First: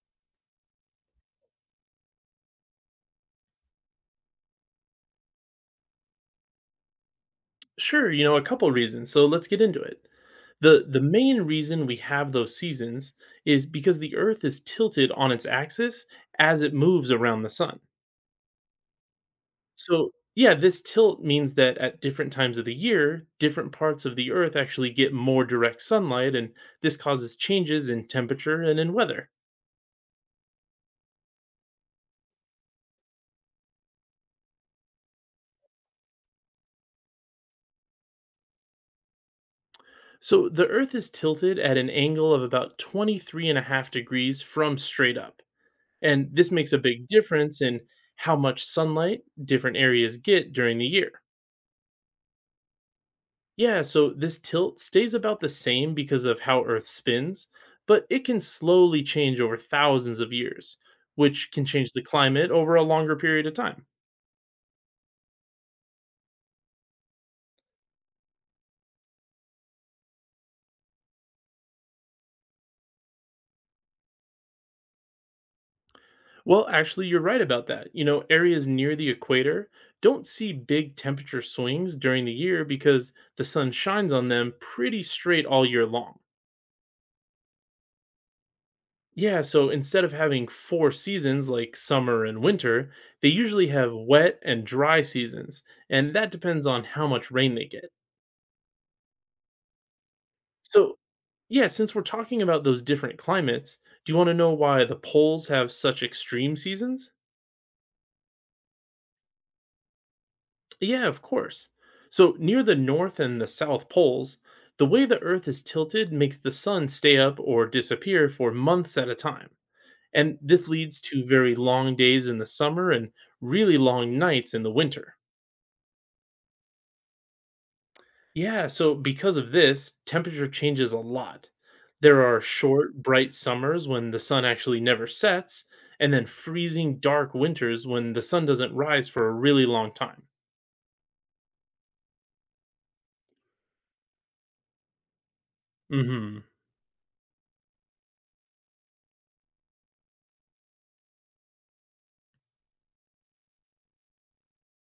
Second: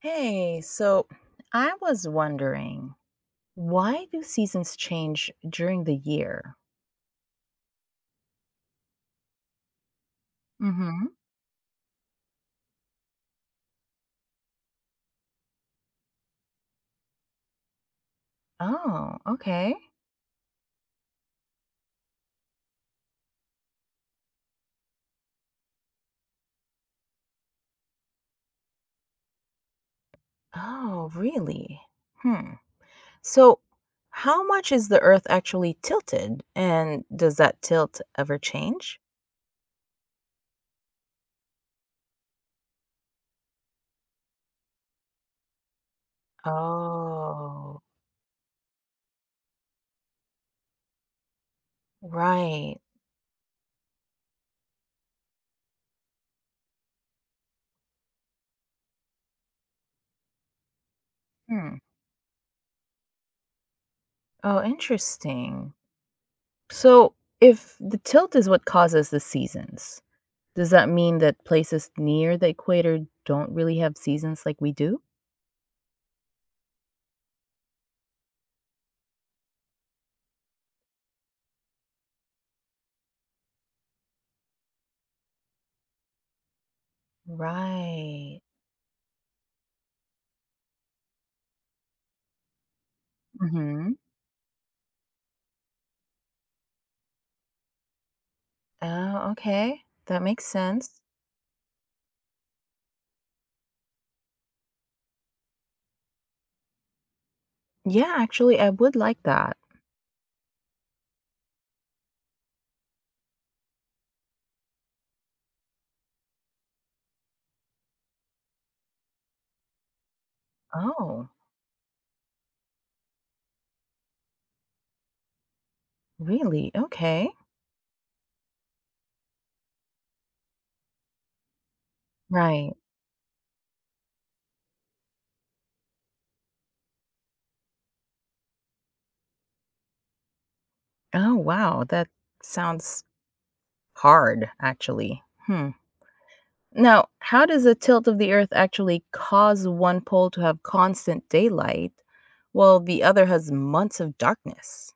Hey, so I was wondering, why do seasons change during the year? Sure, you know, a couple reasons. So let's get into it. The Mm-hmm. main reason we have those seasons is because the earth is tilted on its axis as it moves around the sun. Oh, okay. So, yeah, this tilt means that at different times of the year, different parts of the earth actually get more direct sunlight, and this causes changes in temperature and in weather. Oh, really? Hmm. So, how much is the Earth actually tilted? And does that tilt ever change? So, the earth is tilted at an angle of about 23 and a half degrees from straight up. And this makes a big difference in Oh, how much sunlight different areas get during the year. right. Yeah, so this tilt stays about the same because of how Earth spins, but it can slowly change over thousands of years, which can Hmm. change the climate over a longer period of time. Oh, interesting. So, if the tilt is what causes the seasons, does that mean that places near the equator don't really have seasons like we do? Well, actually, you're right about that. You know, areas near the equator don't see big temperature swings during the year because the sun shines on them pretty straight all year long. Right. Yeah, so instead of having four seasons like summer and winter, they usually have Mhm. wet and dry seasons, and that depends on how much rain they get. Oh, okay. That makes So, sense. yeah, since we're talking about those different climates, do you want to know why the poles have such extreme seasons? Yeah, actually, I would like that. Yeah, of course. So, near the north and the south poles, the way the earth is tilted makes the sun stay up or disappear for months at a time. And this leads to Oh, very long days in the summer and really long nights in the winter. really? Okay. Yeah, so because of this, temperature changes a lot. There are Right. short, bright summers when the sun actually never sets, and then freezing, dark winters when the sun doesn't rise for a really long time. Oh, wow. That sounds hard, actually. Hmm. Hmm. Now, how does the tilt of the Earth actually cause one pole to have constant daylight while the other has months of darkness?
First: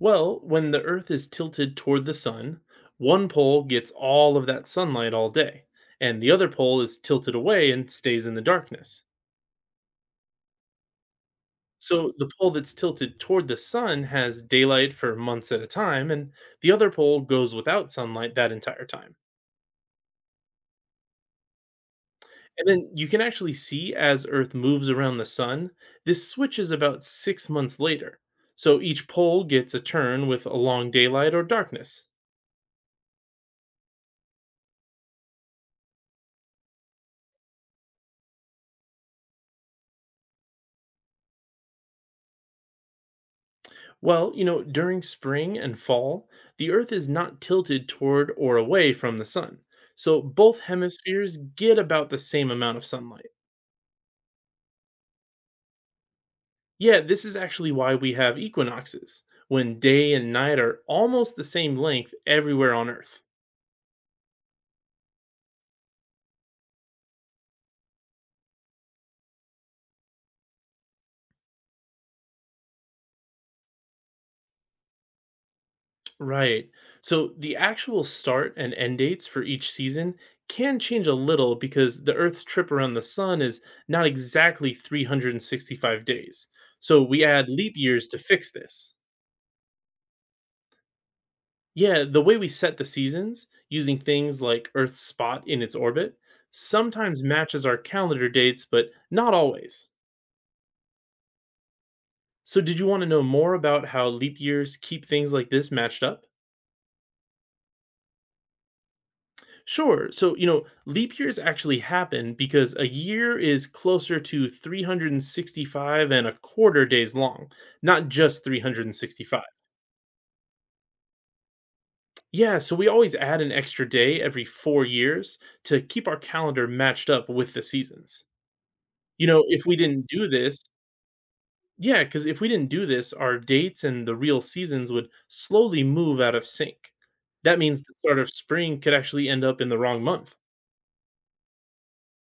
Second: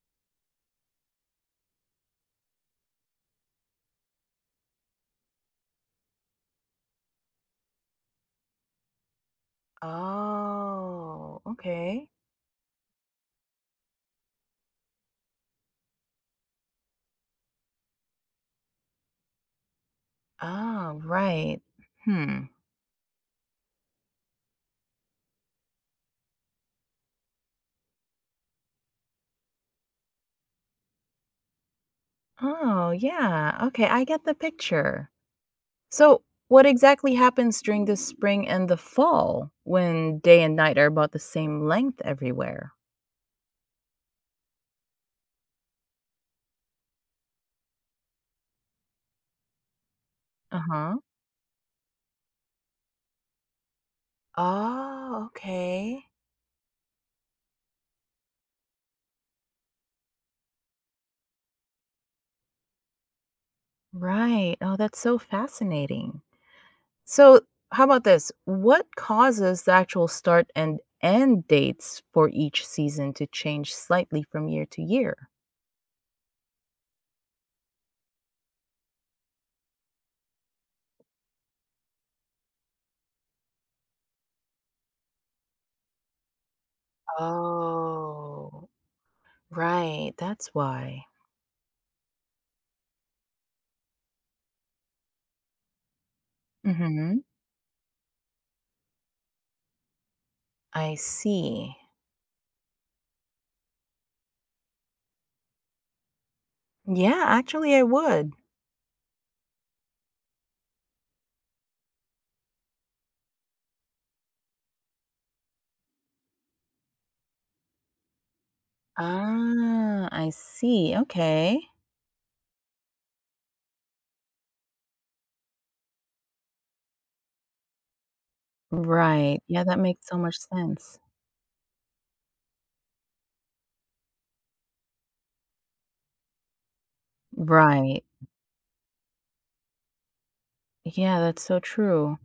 Well, when the Earth is tilted toward the sun, one pole gets all of that sunlight all day, and the other pole is tilted away and stays in the darkness. Oh, okay. So the pole that's tilted toward the sun has daylight for months at a time, and the other pole goes without sunlight that entire time. Oh, right. Hmm. And then you can actually see, as Earth moves around the sun, this switches about 6 months later. So each pole gets a turn with a long daylight or darkness. Oh, yeah. Okay, I get the picture. So, what exactly happens during the spring and the fall when day and night are about the same length everywhere? Well, you know, during spring and fall, the Earth is not tilted toward or away from the sun. So Uh both huh. hemispheres get about the same amount of sunlight. Oh, okay. Yeah, this is actually why we have equinoxes, when day and night are almost the same length everywhere on Earth. Right. Oh, that's so fascinating. So, how about this? What causes the actual start and end dates for each season to change slightly from year to year? Right. So the actual start and end dates for each season can change a little because the Earth's trip around the sun is not exactly 365 days. So we add leap years to fix Oh, this. right. That's why. Yeah, the way we set the seasons, using things like Earth's spot in its orbit, sometimes Mhm. matches our calendar dates, but not always. I see. So, did you want to know more about how leap years keep things like this matched up? Yeah, actually, I would. Sure. So, you know, leap years actually happen because a year is closer to 365 and a quarter days long, not just 365. Ah, I see. Okay. Yeah, so we always add an extra day every 4 years to keep our calendar matched up with the seasons. You Right. know, Yeah, if we that didn't makes so do much this, sense. yeah, because if we didn't do this, our dates and the real seasons would slowly move out of sync. That means the Right. start of spring could actually end up in the wrong month. Yeah, that's so true.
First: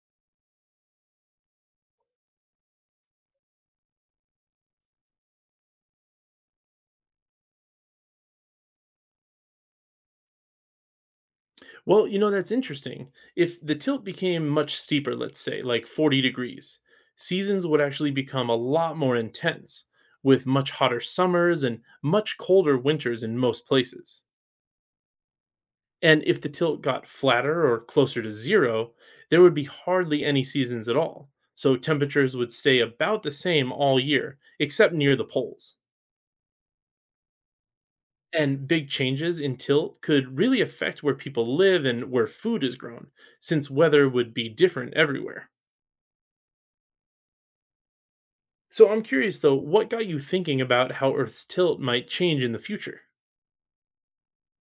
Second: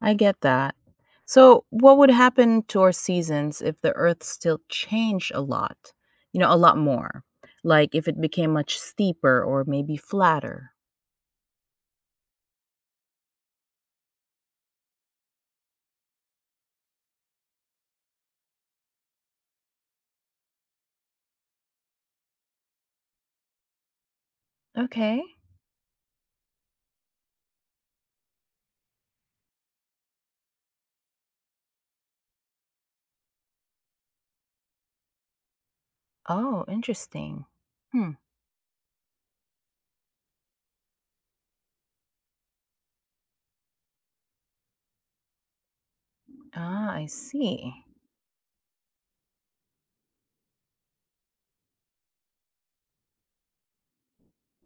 I get that. So, what would happen to our seasons if the earth still changed a lot? You know, a lot more. Like if it became much steeper or maybe flatter. Well, you know, that's interesting. If the tilt became much steeper, let's say, like 40 degrees, seasons would actually become a lot more intense, with much hotter summers and much colder winters in most places. Okay. And if the tilt got flatter or closer to zero, there would be hardly any seasons at all. So temperatures would stay about the same all year, except near the poles. Oh, interesting. Hmm. And big changes in tilt could really affect where people live and where food is grown, since weather would be different everywhere. Ah, I see. So I'm curious though, what got you thinking about how Earth's tilt might change in the future?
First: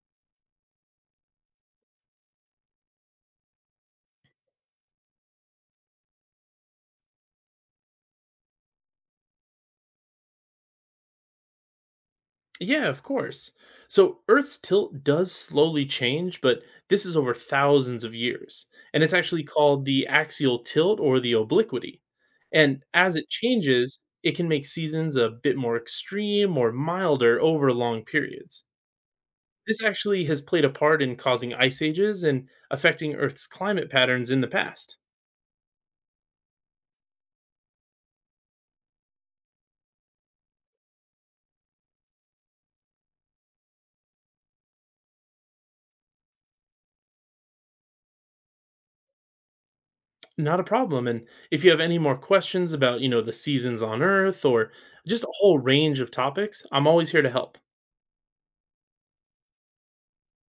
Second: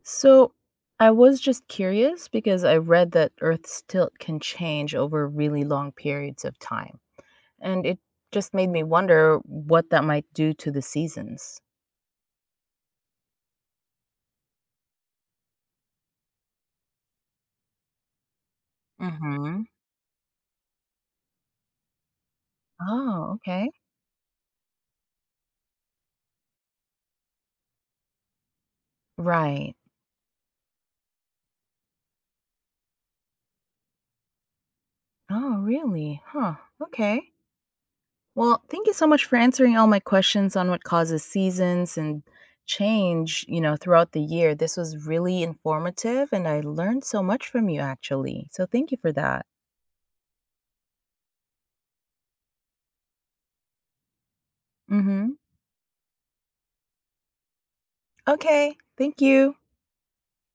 So I was just curious because I read that Earth's tilt can change over really long periods of time. And it just made me wonder what that might do to the seasons. Yeah, of course. So Earth's tilt does slowly change, but this is over thousands of years. And it's actually Hmm. called the axial tilt or the obliquity. And as it Oh, okay. changes, it can make seasons a bit more extreme or milder over long periods. Right. This actually has played a part in causing ice ages and affecting Earth's climate patterns in the past. Oh, really? Huh. Okay. Well, thank you so much for answering all my questions on what causes seasons and change, throughout the year. This was really informative and I learned so much from you actually. So thank you for that. Not a problem. And if you have any more questions about, you know, the seasons on Earth or just a Mhm. whole range of topics, I'm always here to help. Okay. Thank you.